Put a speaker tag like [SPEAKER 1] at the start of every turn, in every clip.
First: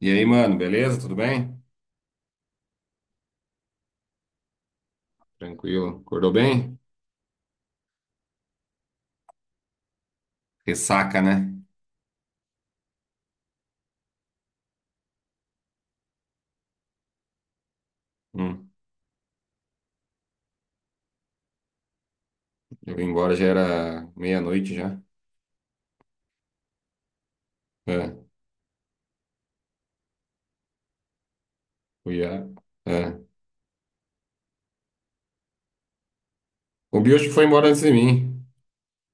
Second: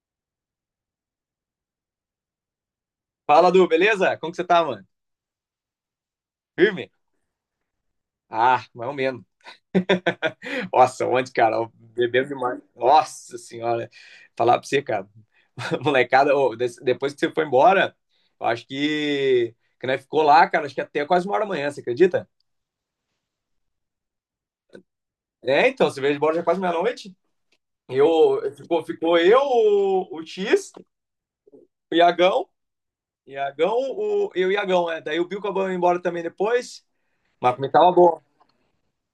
[SPEAKER 1] E aí, mano, beleza? Tudo bem?
[SPEAKER 2] Fala, Du, beleza? Como que você tá, mano?
[SPEAKER 1] Tranquilo. Acordou bem?
[SPEAKER 2] Firme? Ah, mais ou menos. Nossa,
[SPEAKER 1] Ressaca,
[SPEAKER 2] ontem,
[SPEAKER 1] né?
[SPEAKER 2] cara, eu bebendo demais. Nossa senhora, falar pra você, cara, molecada, ô, depois que você foi embora, eu acho
[SPEAKER 1] Hum.
[SPEAKER 2] que nós ficou lá, cara, acho que até quase 1 hora da manhã, você acredita?
[SPEAKER 1] Eu vim embora, já era meia-noite já.
[SPEAKER 2] É, então, você veio embora já quase meia-noite.
[SPEAKER 1] É,
[SPEAKER 2] Eu, ficou eu, o X, o
[SPEAKER 1] fui a...
[SPEAKER 2] Iagão,
[SPEAKER 1] é.
[SPEAKER 2] Iagão, o, e o Iagão, né? Daí o Bill acabou indo embora também depois,
[SPEAKER 1] O Bicho foi
[SPEAKER 2] mas pra
[SPEAKER 1] embora
[SPEAKER 2] mim
[SPEAKER 1] antes
[SPEAKER 2] tava
[SPEAKER 1] de
[SPEAKER 2] bom.
[SPEAKER 1] mim.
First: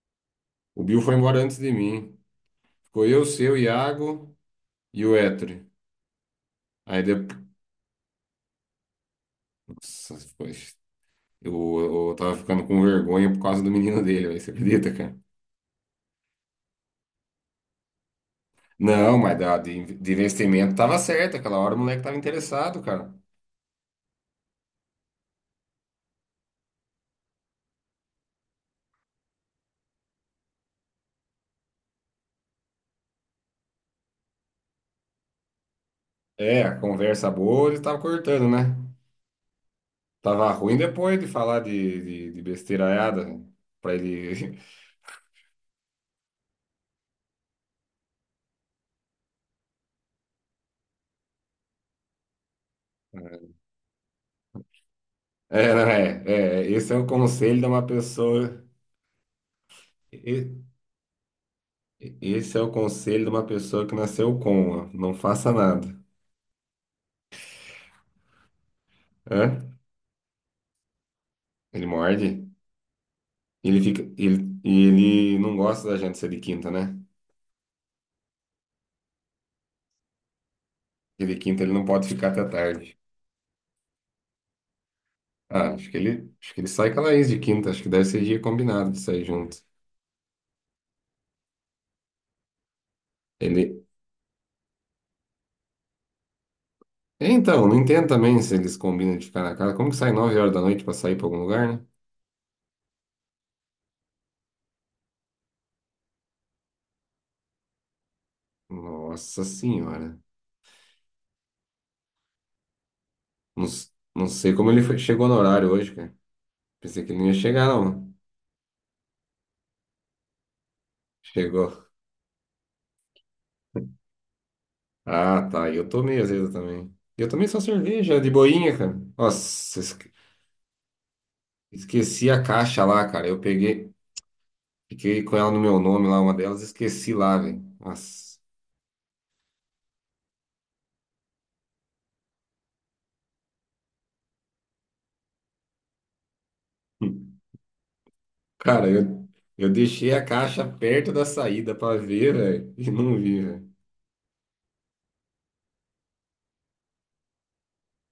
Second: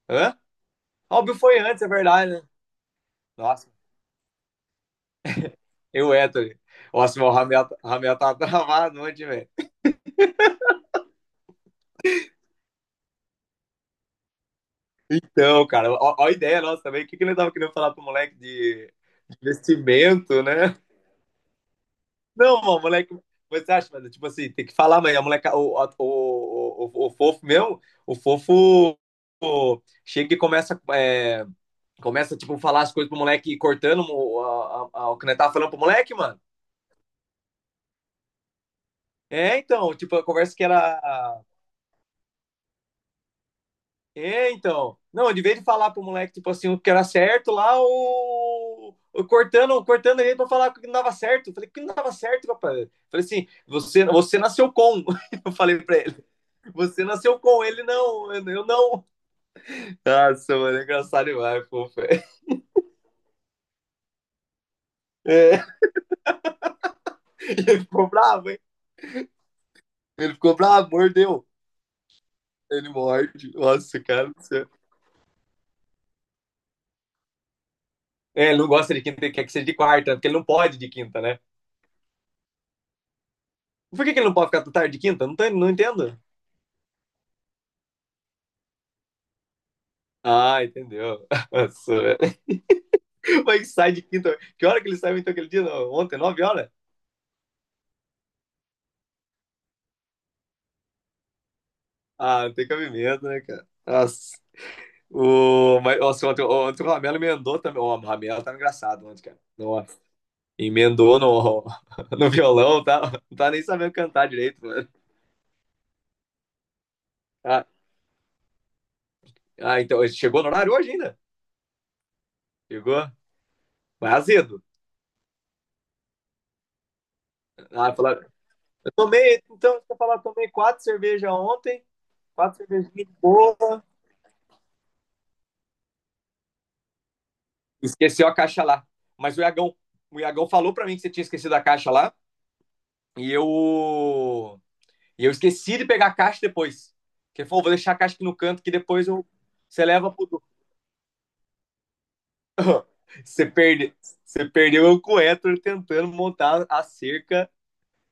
[SPEAKER 2] Hã?
[SPEAKER 1] O Bill foi
[SPEAKER 2] Ah, o Bill
[SPEAKER 1] embora antes
[SPEAKER 2] foi
[SPEAKER 1] de
[SPEAKER 2] antes, é
[SPEAKER 1] mim.
[SPEAKER 2] verdade, né?
[SPEAKER 1] Ficou eu, seu,
[SPEAKER 2] Nossa,
[SPEAKER 1] Iago e o Etri.
[SPEAKER 2] eu o Ettore.
[SPEAKER 1] Aí
[SPEAKER 2] Nossa, mas
[SPEAKER 1] depois.
[SPEAKER 2] Ramel tava travado ontem, velho.
[SPEAKER 1] Nossa, Eu, eu tava ficando com vergonha por causa do menino dele, velho. Você acredita, cara?
[SPEAKER 2] Então, cara, ó a ideia nossa também. O que ele tava querendo falar pro moleque de
[SPEAKER 1] Não, mas de
[SPEAKER 2] investimento,
[SPEAKER 1] investimento
[SPEAKER 2] né?
[SPEAKER 1] tava certo. Aquela hora o moleque tava
[SPEAKER 2] Não, mano,
[SPEAKER 1] interessado, cara.
[SPEAKER 2] moleque. Você acha, mano? Tipo assim, tem que falar, mas a moleca, o, a- o, o fofo mesmo, o fofo chega e começa, é, começa, tipo, falar as coisas pro moleque, cortando o, a- o que nós tava falando pro moleque, mano.
[SPEAKER 1] É, a conversa boa ele tava cortando, né?
[SPEAKER 2] É, então, tipo, a
[SPEAKER 1] Tava
[SPEAKER 2] conversa que
[SPEAKER 1] ruim
[SPEAKER 2] era
[SPEAKER 1] depois de falar de besteiraiada. Pra
[SPEAKER 2] É,
[SPEAKER 1] ele.
[SPEAKER 2] então. Não, de vez de falar pro moleque, tipo assim, o que era certo lá, cortando ele pra falar que não dava certo. Eu falei, que não dava certo, rapaz. Eu falei assim, você nasceu com. Eu
[SPEAKER 1] É,
[SPEAKER 2] falei
[SPEAKER 1] não
[SPEAKER 2] pra
[SPEAKER 1] é,
[SPEAKER 2] ele,
[SPEAKER 1] é. Esse é
[SPEAKER 2] você
[SPEAKER 1] o
[SPEAKER 2] nasceu
[SPEAKER 1] conselho
[SPEAKER 2] com
[SPEAKER 1] de
[SPEAKER 2] ele,
[SPEAKER 1] uma
[SPEAKER 2] não,
[SPEAKER 1] pessoa.
[SPEAKER 2] eu não.
[SPEAKER 1] e-
[SPEAKER 2] Nossa, mano, é engraçado demais, fofo.
[SPEAKER 1] Esse é o conselho de uma pessoa que nasceu com, ó, não faça
[SPEAKER 2] É,
[SPEAKER 1] nada.
[SPEAKER 2] ele ficou bravo, hein?
[SPEAKER 1] Hã?
[SPEAKER 2] Ele ficou bravo, mordeu.
[SPEAKER 1] Ele morde.
[SPEAKER 2] Ele morde.
[SPEAKER 1] Ele
[SPEAKER 2] Nossa,
[SPEAKER 1] fica.
[SPEAKER 2] cara do
[SPEAKER 1] Ele,
[SPEAKER 2] céu.
[SPEAKER 1] e ele não gosta da gente ser de quinta, né?
[SPEAKER 2] É, ele não gosta de quinta, ele quer que seja de quarta, porque ele não pode de quinta,
[SPEAKER 1] Porque de
[SPEAKER 2] né?
[SPEAKER 1] quinta ele não pode ficar até tarde.
[SPEAKER 2] Por que que ele não pode ficar tarde de quinta? Não, não
[SPEAKER 1] Ah, acho que
[SPEAKER 2] entendo.
[SPEAKER 1] ele, acho que ele sai com a Laís de quinta. Acho que deve ser dia combinado de sair junto.
[SPEAKER 2] Ah, entendeu. Nossa, mas
[SPEAKER 1] Ele.
[SPEAKER 2] sai de quinta. Que hora que ele saiu então aquele dia? Não, ontem, 9 horas?
[SPEAKER 1] É, então, não entendo também se eles combinam de ficar na casa. Como que sai 9 horas da noite para sair para algum lugar, né?
[SPEAKER 2] Ah, não tem cabimento, né, cara? Nossa. O, mas, nossa, ontem o Ramelo emendou também. O Ramelo tá engraçado ontem, cara.
[SPEAKER 1] Nossa
[SPEAKER 2] Nossa.
[SPEAKER 1] senhora.
[SPEAKER 2] Emendou no, no violão, tá? Não tá nem
[SPEAKER 1] Não,
[SPEAKER 2] sabendo cantar
[SPEAKER 1] não sei
[SPEAKER 2] direito,
[SPEAKER 1] como ele
[SPEAKER 2] mano.
[SPEAKER 1] chegou no horário hoje, cara. Pensei que ele não ia
[SPEAKER 2] Ah,
[SPEAKER 1] chegar, não.
[SPEAKER 2] ah, então, ele chegou no horário hoje ainda?
[SPEAKER 1] Chegou.
[SPEAKER 2] Chegou? Mas azedo.
[SPEAKER 1] Ah, tá. E eu tomei azedo também. E eu tomei só
[SPEAKER 2] Ah,
[SPEAKER 1] cerveja
[SPEAKER 2] falaram,
[SPEAKER 1] de boinha,
[SPEAKER 2] eu
[SPEAKER 1] cara.
[SPEAKER 2] tomei, então,
[SPEAKER 1] Nossa,
[SPEAKER 2] se eu falar, tomei 4 cervejas ontem,
[SPEAKER 1] esqueci a
[SPEAKER 2] quatro
[SPEAKER 1] caixa
[SPEAKER 2] cervejinhas
[SPEAKER 1] lá,
[SPEAKER 2] de
[SPEAKER 1] cara. Eu
[SPEAKER 2] boa.
[SPEAKER 1] peguei, fiquei com ela no meu nome lá, uma delas, esqueci lá, velho.
[SPEAKER 2] Esqueceu a
[SPEAKER 1] Nossa.
[SPEAKER 2] caixa lá. Mas o Iagão falou para mim que você tinha esquecido a caixa lá. E eu. E eu esqueci de pegar a caixa depois. Que ele falou, vou deixar a caixa aqui no canto que
[SPEAKER 1] Cara,
[SPEAKER 2] depois eu.
[SPEAKER 1] eu
[SPEAKER 2] Você leva
[SPEAKER 1] deixei a
[SPEAKER 2] pro.
[SPEAKER 1] caixa perto da saída pra ver, velho. E não vi,
[SPEAKER 2] você,
[SPEAKER 1] velho.
[SPEAKER 2] perde... você perdeu eu com o Héctor tentando montar a cerca.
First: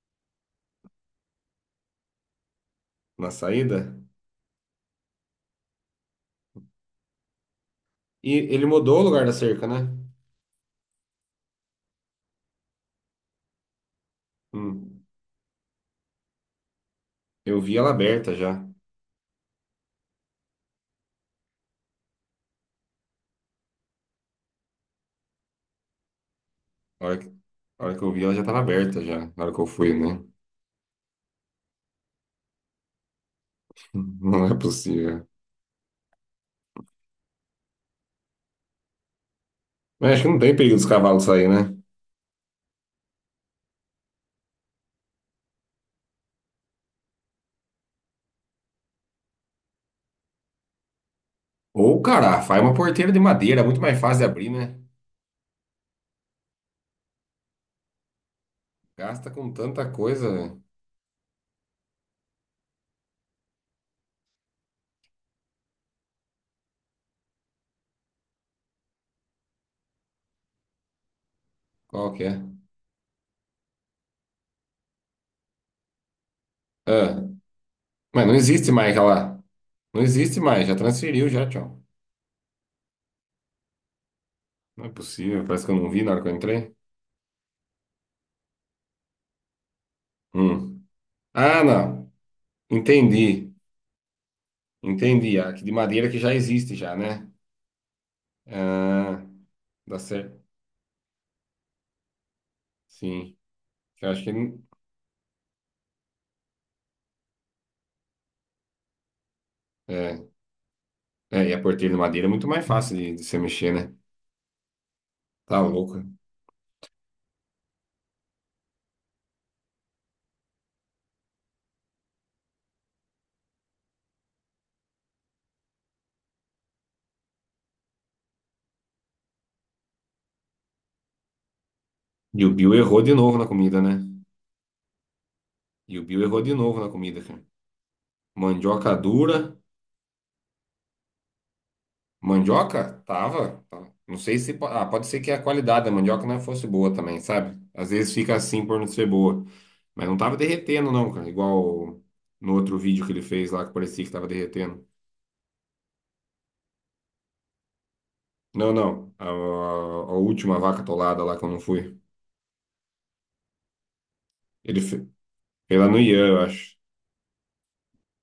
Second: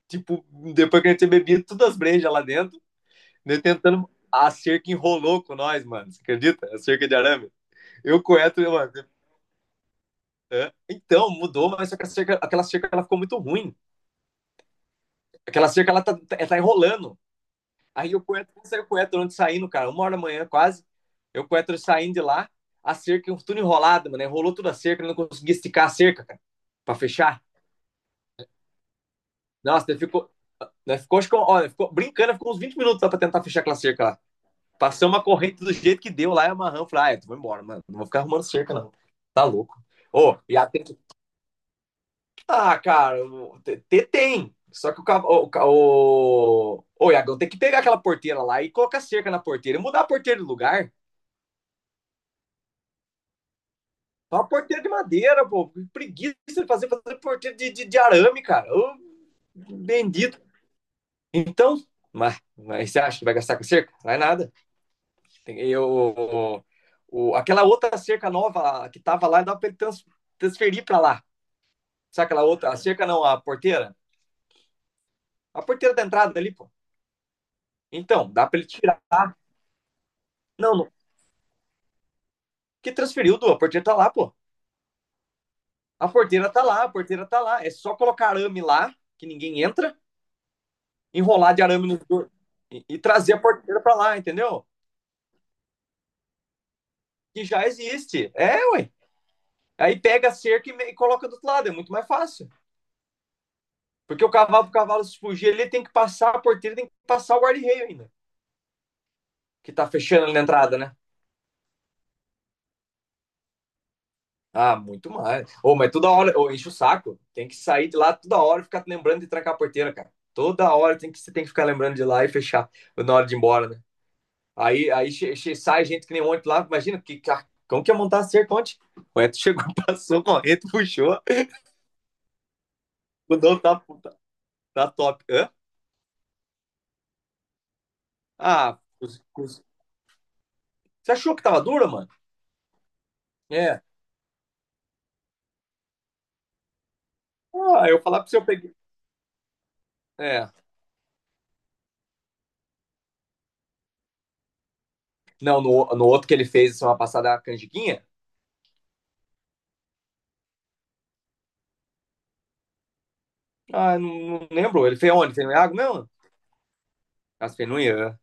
[SPEAKER 2] Tipo, depois que a gente tinha bebido todas as brejas lá dentro,
[SPEAKER 1] Na
[SPEAKER 2] né,
[SPEAKER 1] saída.
[SPEAKER 2] tentando a cerca enrolou com nós, mano. Você acredita? A cerca de arame. Eu
[SPEAKER 1] E
[SPEAKER 2] com o
[SPEAKER 1] ele
[SPEAKER 2] Héctor, mano.
[SPEAKER 1] mudou o lugar da cerca, né?
[SPEAKER 2] Então, mudou, mas só que a cerca, aquela cerca ela ficou muito ruim.
[SPEAKER 1] Hum.
[SPEAKER 2] Aquela cerca ela tá enrolando.
[SPEAKER 1] Eu vi ela
[SPEAKER 2] Aí o
[SPEAKER 1] aberta
[SPEAKER 2] Coetro
[SPEAKER 1] já.
[SPEAKER 2] saiu o Coetro antes saindo, cara, 1 hora da manhã quase. Eu o Coetro saindo de lá, a cerca, tudo enrolado, mano. Enrolou toda a cerca, não conseguia esticar a cerca, cara, pra
[SPEAKER 1] A hora que,
[SPEAKER 2] fechar.
[SPEAKER 1] a hora que eu vi, ela já estava aberta já, na hora que eu
[SPEAKER 2] Nossa,
[SPEAKER 1] fui,
[SPEAKER 2] ele
[SPEAKER 1] né?
[SPEAKER 2] ficou. Nós ficou, acho que, olha, ficou brincando, ficou uns 20 minutos lá pra tentar fechar aquela cerca lá.
[SPEAKER 1] Não é
[SPEAKER 2] Passamos uma
[SPEAKER 1] possível.
[SPEAKER 2] corrente do jeito que deu lá e amarramos. Falei, ah, eu vou embora, mano. Não vou ficar arrumando cerca, não. Tá louco.
[SPEAKER 1] Mas acho que
[SPEAKER 2] Ô,
[SPEAKER 1] não tem
[SPEAKER 2] e a,
[SPEAKER 1] perigo dos cavalos sair, né?
[SPEAKER 2] ah, cara, tem. Só que o, cav- o, ca- o Iagão tem que pegar aquela porteira lá e colocar cerca na porteira e mudar a porteira de lugar.
[SPEAKER 1] Ou, cara, faz uma porteira de madeira, muito mais fácil de
[SPEAKER 2] É uma
[SPEAKER 1] abrir, né?
[SPEAKER 2] porteira de madeira, pô. Que preguiça de fazer, porteira de arame, cara. Ô,
[SPEAKER 1] Gasta com tanta coisa,
[SPEAKER 2] bendito.
[SPEAKER 1] velho.
[SPEAKER 2] Então, mas você acha que vai gastar com cerca? Não é nada. Tem- Eu, aquela outra cerca nova que tava lá, dá pra ele transferir pra lá.
[SPEAKER 1] Qual que
[SPEAKER 2] Sabe
[SPEAKER 1] é?
[SPEAKER 2] aquela outra? A cerca não, a porteira? A porteira da entrada ali, pô.
[SPEAKER 1] Ah, mas
[SPEAKER 2] Então,
[SPEAKER 1] não
[SPEAKER 2] dá pra ele
[SPEAKER 1] existe mais
[SPEAKER 2] tirar.
[SPEAKER 1] aquela. Não existe mais, já
[SPEAKER 2] Não
[SPEAKER 1] transferiu, já, tchau.
[SPEAKER 2] que transferiu, do A porteira tá lá, pô.
[SPEAKER 1] Não é possível, parece que eu não vi
[SPEAKER 2] A
[SPEAKER 1] na hora que eu
[SPEAKER 2] porteira tá
[SPEAKER 1] entrei.
[SPEAKER 2] lá, a porteira tá lá. É só colocar arame lá, que ninguém entra,
[SPEAKER 1] Hum.
[SPEAKER 2] enrolar de
[SPEAKER 1] Ah,
[SPEAKER 2] arame
[SPEAKER 1] não.
[SPEAKER 2] no e trazer a
[SPEAKER 1] Entendi.
[SPEAKER 2] porteira pra lá, entendeu?
[SPEAKER 1] Entendi. A que de madeira que já existe já, né?
[SPEAKER 2] Que já existe. É, ué.
[SPEAKER 1] Ah, dá
[SPEAKER 2] Aí pega a
[SPEAKER 1] certo.
[SPEAKER 2] cerca e coloca do outro lado, é muito mais fácil.
[SPEAKER 1] Sim. Eu acho
[SPEAKER 2] Porque o
[SPEAKER 1] que não.
[SPEAKER 2] cavalo, pro cavalo se fugir, ele tem que passar a porteira, tem que passar o guarda-reio ainda, que tá fechando
[SPEAKER 1] É.
[SPEAKER 2] ali na entrada, né?
[SPEAKER 1] É, e a porteira de madeira é muito mais fácil de você mexer, né?
[SPEAKER 2] Ah, muito mais.
[SPEAKER 1] Tá
[SPEAKER 2] Ô, mas
[SPEAKER 1] louco.
[SPEAKER 2] toda hora, ô, enche o saco. Tem que sair de lá toda hora e ficar lembrando de trancar a porteira, cara. Toda hora tem que, você tem que ficar lembrando de lá e fechar na hora de ir embora, né? Aí, sai gente que nem ontem lá, imagina, que como que ia montar cerca ontem. O Eto chegou, passou correndo, puxou.
[SPEAKER 1] E o Bill errou de
[SPEAKER 2] O
[SPEAKER 1] novo na
[SPEAKER 2] dono
[SPEAKER 1] comida,
[SPEAKER 2] tá,
[SPEAKER 1] né?
[SPEAKER 2] tá, tá top. Hã?
[SPEAKER 1] E o Bill errou de novo na comida, cara.
[SPEAKER 2] Ah,
[SPEAKER 1] Mandioca dura.
[SPEAKER 2] você achou que tava dura, mano?
[SPEAKER 1] Mandioca? Tava.
[SPEAKER 2] É.
[SPEAKER 1] Tava. Não sei se. Ah, pode ser que a qualidade da mandioca não fosse boa também, sabe?
[SPEAKER 2] Ah,
[SPEAKER 1] Às
[SPEAKER 2] eu
[SPEAKER 1] vezes
[SPEAKER 2] falar pro
[SPEAKER 1] fica
[SPEAKER 2] seu, eu
[SPEAKER 1] assim
[SPEAKER 2] peguei.
[SPEAKER 1] por não ser boa. Mas não tava
[SPEAKER 2] É.
[SPEAKER 1] derretendo, não, cara. Igual no outro vídeo que ele fez lá que parecia que tava derretendo.
[SPEAKER 2] Não, no outro que ele fez semana passada, a canjiquinha.
[SPEAKER 1] Não, não. A última vaca atolada lá que eu não fui.
[SPEAKER 2] Ah, não
[SPEAKER 1] Ele
[SPEAKER 2] lembro. Ele fez onde? Fez no Iago
[SPEAKER 1] fez lá no
[SPEAKER 2] mesmo?
[SPEAKER 1] Ian, eu acho.
[SPEAKER 2] Ah, fez no Ian.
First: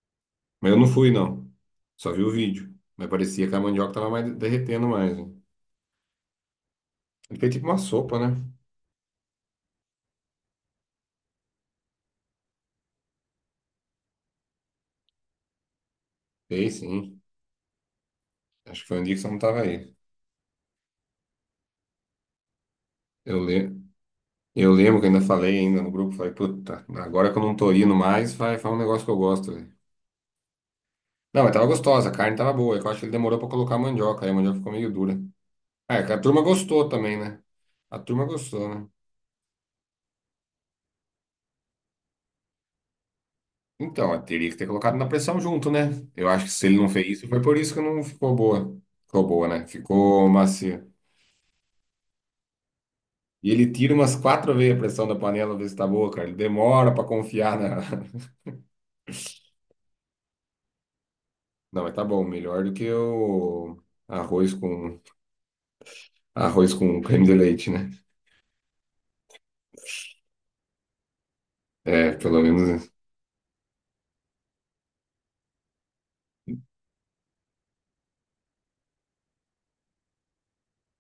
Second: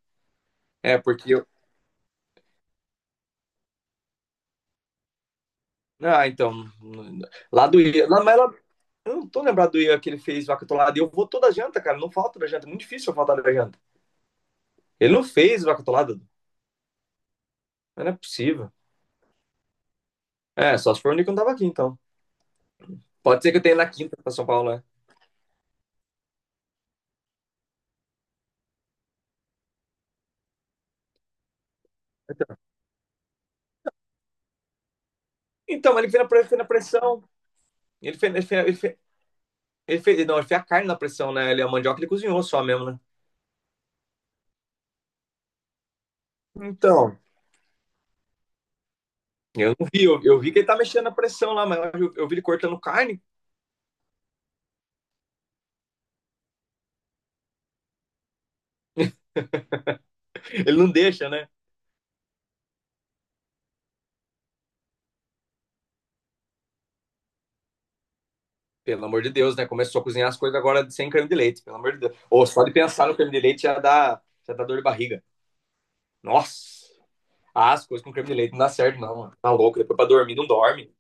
[SPEAKER 1] Mas eu não
[SPEAKER 2] É,
[SPEAKER 1] fui,
[SPEAKER 2] porque eu.
[SPEAKER 1] não. Só vi o vídeo. Mas parecia que a mandioca tava mais derretendo mais, né?
[SPEAKER 2] Ah, então.
[SPEAKER 1] Ele fez tipo
[SPEAKER 2] Lá
[SPEAKER 1] uma
[SPEAKER 2] do Ian.
[SPEAKER 1] sopa, né?
[SPEAKER 2] Lá, eu não tô lembrado do Ian que ele fez vaca atolada. E eu vou toda janta, cara. Não falta da janta. É muito difícil eu faltar da janta. Ele não fez o Acatolado?
[SPEAKER 1] Fez, sim.
[SPEAKER 2] Não é possível.
[SPEAKER 1] Acho que foi um dia que você não tava aí.
[SPEAKER 2] É, só se for o Nico não tava aqui, então. Pode
[SPEAKER 1] Eu,
[SPEAKER 2] ser que eu
[SPEAKER 1] le...
[SPEAKER 2] tenha na quinta pra São Paulo,
[SPEAKER 1] eu
[SPEAKER 2] né?
[SPEAKER 1] lembro que ainda falei ainda no grupo, falei, puta, agora que eu não tô indo mais, vai, faz um negócio que eu gosto, velho. Não, mas tava gostosa, a carne tava boa. É que eu acho que ele demorou pra colocar a mandioca, aí a mandioca ficou meio dura.
[SPEAKER 2] Então,
[SPEAKER 1] É,
[SPEAKER 2] mas
[SPEAKER 1] que
[SPEAKER 2] ele
[SPEAKER 1] a turma
[SPEAKER 2] fez na
[SPEAKER 1] gostou também,
[SPEAKER 2] pressão.
[SPEAKER 1] né? A
[SPEAKER 2] Ele
[SPEAKER 1] turma
[SPEAKER 2] fez, ele, fez,
[SPEAKER 1] gostou,
[SPEAKER 2] ele,
[SPEAKER 1] né?
[SPEAKER 2] fez, Não, ele fez a carne na pressão, né? Ele, a mandioca ele cozinhou só mesmo, né?
[SPEAKER 1] Então, eu teria que ter colocado na pressão junto, né? Eu acho que se ele não fez
[SPEAKER 2] Então.
[SPEAKER 1] isso, foi por isso que não ficou boa. Ficou boa, né?
[SPEAKER 2] Eu não vi, eu,
[SPEAKER 1] Ficou
[SPEAKER 2] eu vi que ele tá
[SPEAKER 1] macia.
[SPEAKER 2] mexendo na pressão lá, mas eu vi ele cortando carne.
[SPEAKER 1] E ele tira umas quatro vezes a pressão da panela, ver se tá boa, cara. Ele demora pra confiar na.
[SPEAKER 2] Ele não deixa, né?
[SPEAKER 1] Não, mas tá bom, melhor do que o arroz com arroz com creme de leite, né?
[SPEAKER 2] Pelo amor de Deus, né? Começou a cozinhar as coisas agora sem creme de leite, pelo amor de
[SPEAKER 1] É,
[SPEAKER 2] Deus.
[SPEAKER 1] pelo
[SPEAKER 2] Ou só de
[SPEAKER 1] menos.
[SPEAKER 2] pensar no creme de leite já dá dor de barriga. Nossa! Ah, as coisas com creme de leite não dá certo, não, mano. Tá louco, depois pra dormir não dorme.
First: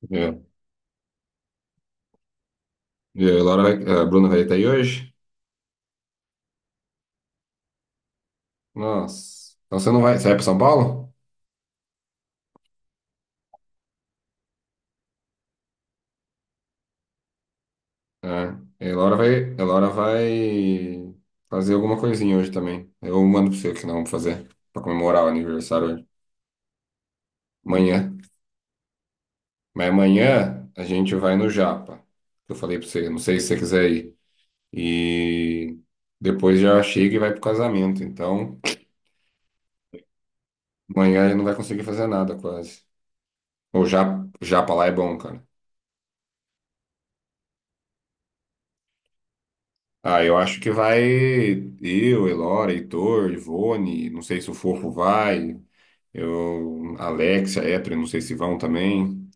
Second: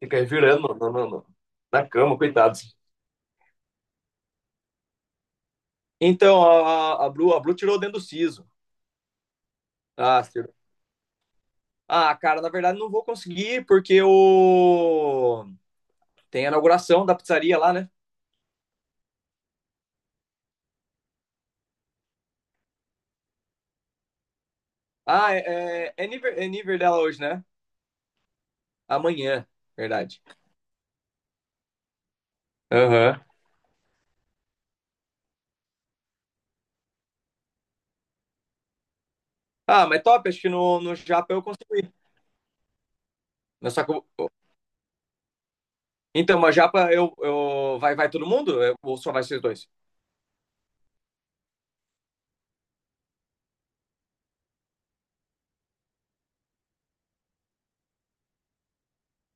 [SPEAKER 2] Fica aí
[SPEAKER 1] É.
[SPEAKER 2] virando na cama, coitados.
[SPEAKER 1] E a Laura vai... a Bruna vai estar aí hoje?
[SPEAKER 2] Então, a Bru tirou dentro do siso.
[SPEAKER 1] Nossa. Então você não vai.
[SPEAKER 2] Ah,
[SPEAKER 1] Você vai pra
[SPEAKER 2] tirou.
[SPEAKER 1] São Paulo?
[SPEAKER 2] Ah, cara, na verdade não vou conseguir, porque o... tem a inauguração da pizzaria lá, né?
[SPEAKER 1] É. A Laura vai fazer alguma coisinha hoje também. Eu mando pra você o que não vamos fazer. Pra comemorar o
[SPEAKER 2] Ah,
[SPEAKER 1] aniversário hoje.
[SPEAKER 2] é nível dela hoje, né?
[SPEAKER 1] Amanhã.
[SPEAKER 2] Amanhã,
[SPEAKER 1] Mas
[SPEAKER 2] verdade.
[SPEAKER 1] amanhã a gente vai no Japa. Eu falei pra você, não
[SPEAKER 2] Aham.
[SPEAKER 1] sei se você quiser ir. E depois já chega e vai pro casamento. Então,
[SPEAKER 2] Ah, mas top, acho que no
[SPEAKER 1] amanhã
[SPEAKER 2] Japa
[SPEAKER 1] ele
[SPEAKER 2] eu
[SPEAKER 1] não vai
[SPEAKER 2] consigo
[SPEAKER 1] conseguir
[SPEAKER 2] ir.
[SPEAKER 1] fazer nada quase.
[SPEAKER 2] Mas só
[SPEAKER 1] Ou
[SPEAKER 2] que
[SPEAKER 1] já, já pra lá é bom, cara.
[SPEAKER 2] então, mas Japa vai, todo mundo? Ou só vai vocês dois?
[SPEAKER 1] Ah, eu acho que vai eu, Elora, Heitor, Ivone, não sei se o Fofo vai, eu, Alexia, Etri, não sei se vão também,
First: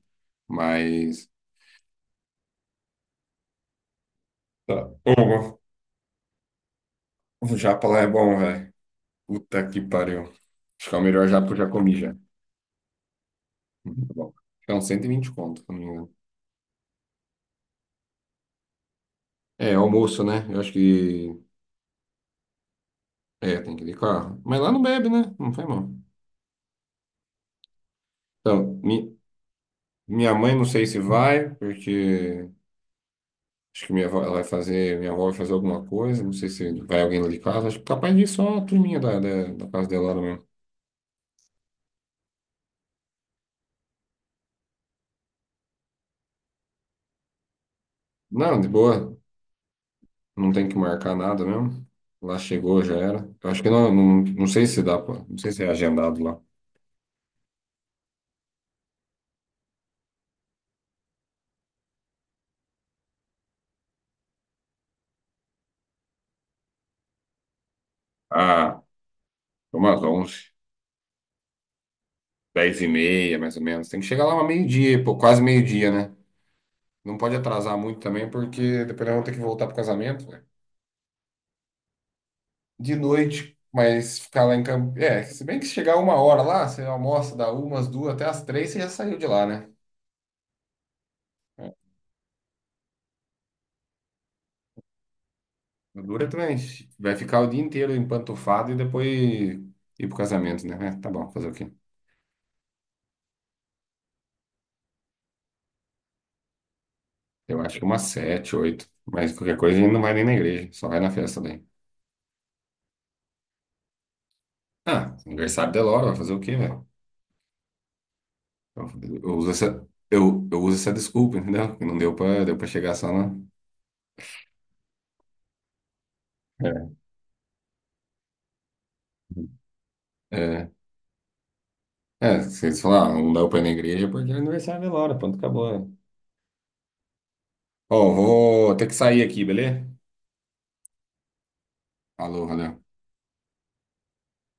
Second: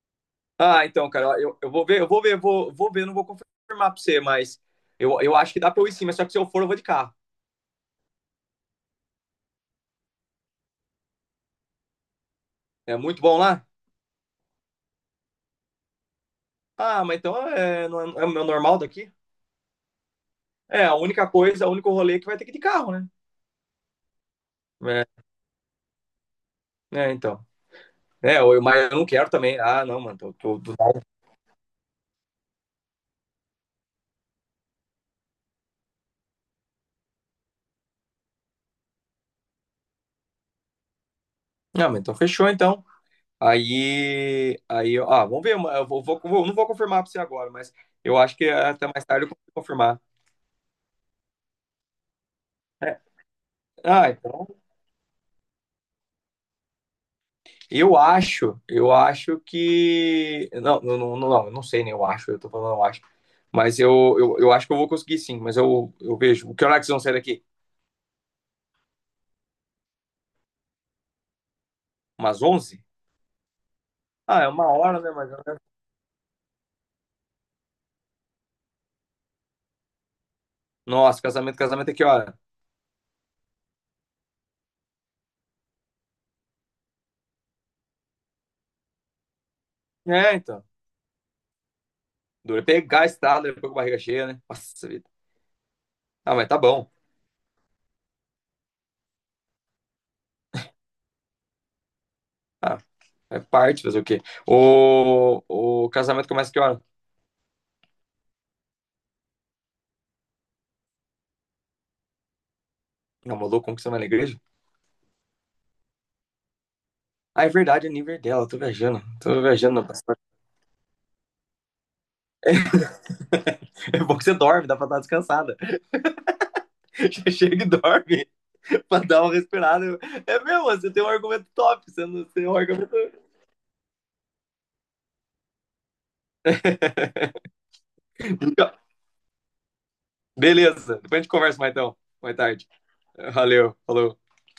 [SPEAKER 2] Ah, então,
[SPEAKER 1] mas.
[SPEAKER 2] cara, eu vou ver, vou ver, não vou confirmar pra você, mas
[SPEAKER 1] Tá.
[SPEAKER 2] eu acho
[SPEAKER 1] Ô,
[SPEAKER 2] que dá pra eu ir sim, mas só que se eu for, eu vou de carro.
[SPEAKER 1] o japa lá é bom, velho. Puta que pariu. Acho que é o melhor japa que eu já comi já.
[SPEAKER 2] É muito bom lá?
[SPEAKER 1] Muito bom. Acho que é uns 120 conto, se eu não me engano.
[SPEAKER 2] Ah, mas então é, não é, é o meu normal daqui?
[SPEAKER 1] É, almoço, né? Eu acho
[SPEAKER 2] É, a única
[SPEAKER 1] que
[SPEAKER 2] coisa, o único rolê é que vai ter que ir de carro, né?
[SPEAKER 1] é, tem que ir de carro. Mas lá não
[SPEAKER 2] É,
[SPEAKER 1] bebe, né? Não faz mal.
[SPEAKER 2] então. É, eu,
[SPEAKER 1] Então,
[SPEAKER 2] mas eu não quero também. Ah, não, mano,
[SPEAKER 1] minha mãe não sei se vai, porque acho que minha avó, ela vai fazer, minha avó vai fazer alguma coisa, não sei se vai alguém lá de casa, acho que capaz de ir só a turminha da casa dela lá mesmo.
[SPEAKER 2] não, mas então fechou, então. Aí, ó, ah, vamos ver, eu vou, vou, vou- não vou confirmar pra você agora, mas eu acho que é
[SPEAKER 1] Não, de
[SPEAKER 2] até mais
[SPEAKER 1] boa,
[SPEAKER 2] tarde eu consigo confirmar.
[SPEAKER 1] não tem que marcar nada mesmo. Lá chegou, já
[SPEAKER 2] É,
[SPEAKER 1] era. Eu acho que não,
[SPEAKER 2] ah,
[SPEAKER 1] não, não
[SPEAKER 2] então.
[SPEAKER 1] sei se dá, não sei se é agendado lá.
[SPEAKER 2] Eu acho que. Não, não, não, não, eu não sei, né? Eu acho, eu tô falando, eu acho. Mas eu acho que eu vou conseguir sim, mas eu vejo. Que hora que vocês vão sair daqui?
[SPEAKER 1] Ah, umas 11,
[SPEAKER 2] Umas 11?
[SPEAKER 1] 10:30, mais ou menos. Tem que chegar lá
[SPEAKER 2] Ah,
[SPEAKER 1] uma
[SPEAKER 2] é 1 hora,
[SPEAKER 1] meio-dia,
[SPEAKER 2] né?
[SPEAKER 1] pô,
[SPEAKER 2] Mas...
[SPEAKER 1] quase meio-dia, né? Não pode atrasar muito também, porque depois nós vamos ter que voltar pro casamento, né?
[SPEAKER 2] Nossa, casamento, casamento é que hora?
[SPEAKER 1] De noite, mas ficar lá em Campo. É, se bem que se chegar uma hora lá, você almoça, dá umas duas até as três, você já saiu de lá, né?
[SPEAKER 2] É, então.
[SPEAKER 1] É,
[SPEAKER 2] Dura é pegar a estrada, depois com a barriga cheia, né? Nossa vida.
[SPEAKER 1] o duro é
[SPEAKER 2] Ah, mas
[SPEAKER 1] também
[SPEAKER 2] tá bom.
[SPEAKER 1] vai ficar o dia inteiro empantufado e depois ir pro casamento, né? É, tá bom, fazer o quê?
[SPEAKER 2] Ah, é parte, fazer o quê? O, o casamento começa que hora?
[SPEAKER 1] Eu acho que umas sete, oito. Mas qualquer coisa a gente não vai nem na igreja, só vai na festa daí.
[SPEAKER 2] Não, maluco, como que você vai na igreja?
[SPEAKER 1] Ah, aniversário da Laura, vai fazer o quê, velho?
[SPEAKER 2] Ah, é verdade, é nível dela, eu tô
[SPEAKER 1] Eu,
[SPEAKER 2] viajando.
[SPEAKER 1] eu
[SPEAKER 2] Tô
[SPEAKER 1] uso
[SPEAKER 2] viajando na
[SPEAKER 1] essa, eu uso essa desculpa, entendeu? Que não deu pra, deu pra chegar só na.
[SPEAKER 2] É bom que você dorme, dá pra estar descansada. Já chega e dorme pra dar uma respirada.
[SPEAKER 1] É,
[SPEAKER 2] É mesmo,
[SPEAKER 1] é,
[SPEAKER 2] você tem um argumento top, você não
[SPEAKER 1] é,
[SPEAKER 2] tem um
[SPEAKER 1] vocês
[SPEAKER 2] argumento.
[SPEAKER 1] falaram, não deu pra ir na igreja é porque é aniversário da Laura, pronto, acabou. É. Ó, vou ter que sair aqui, beleza?
[SPEAKER 2] Beleza, depois a gente conversa mais então. Boa
[SPEAKER 1] Falou,
[SPEAKER 2] tarde.
[SPEAKER 1] valeu.
[SPEAKER 2] Valeu, falou.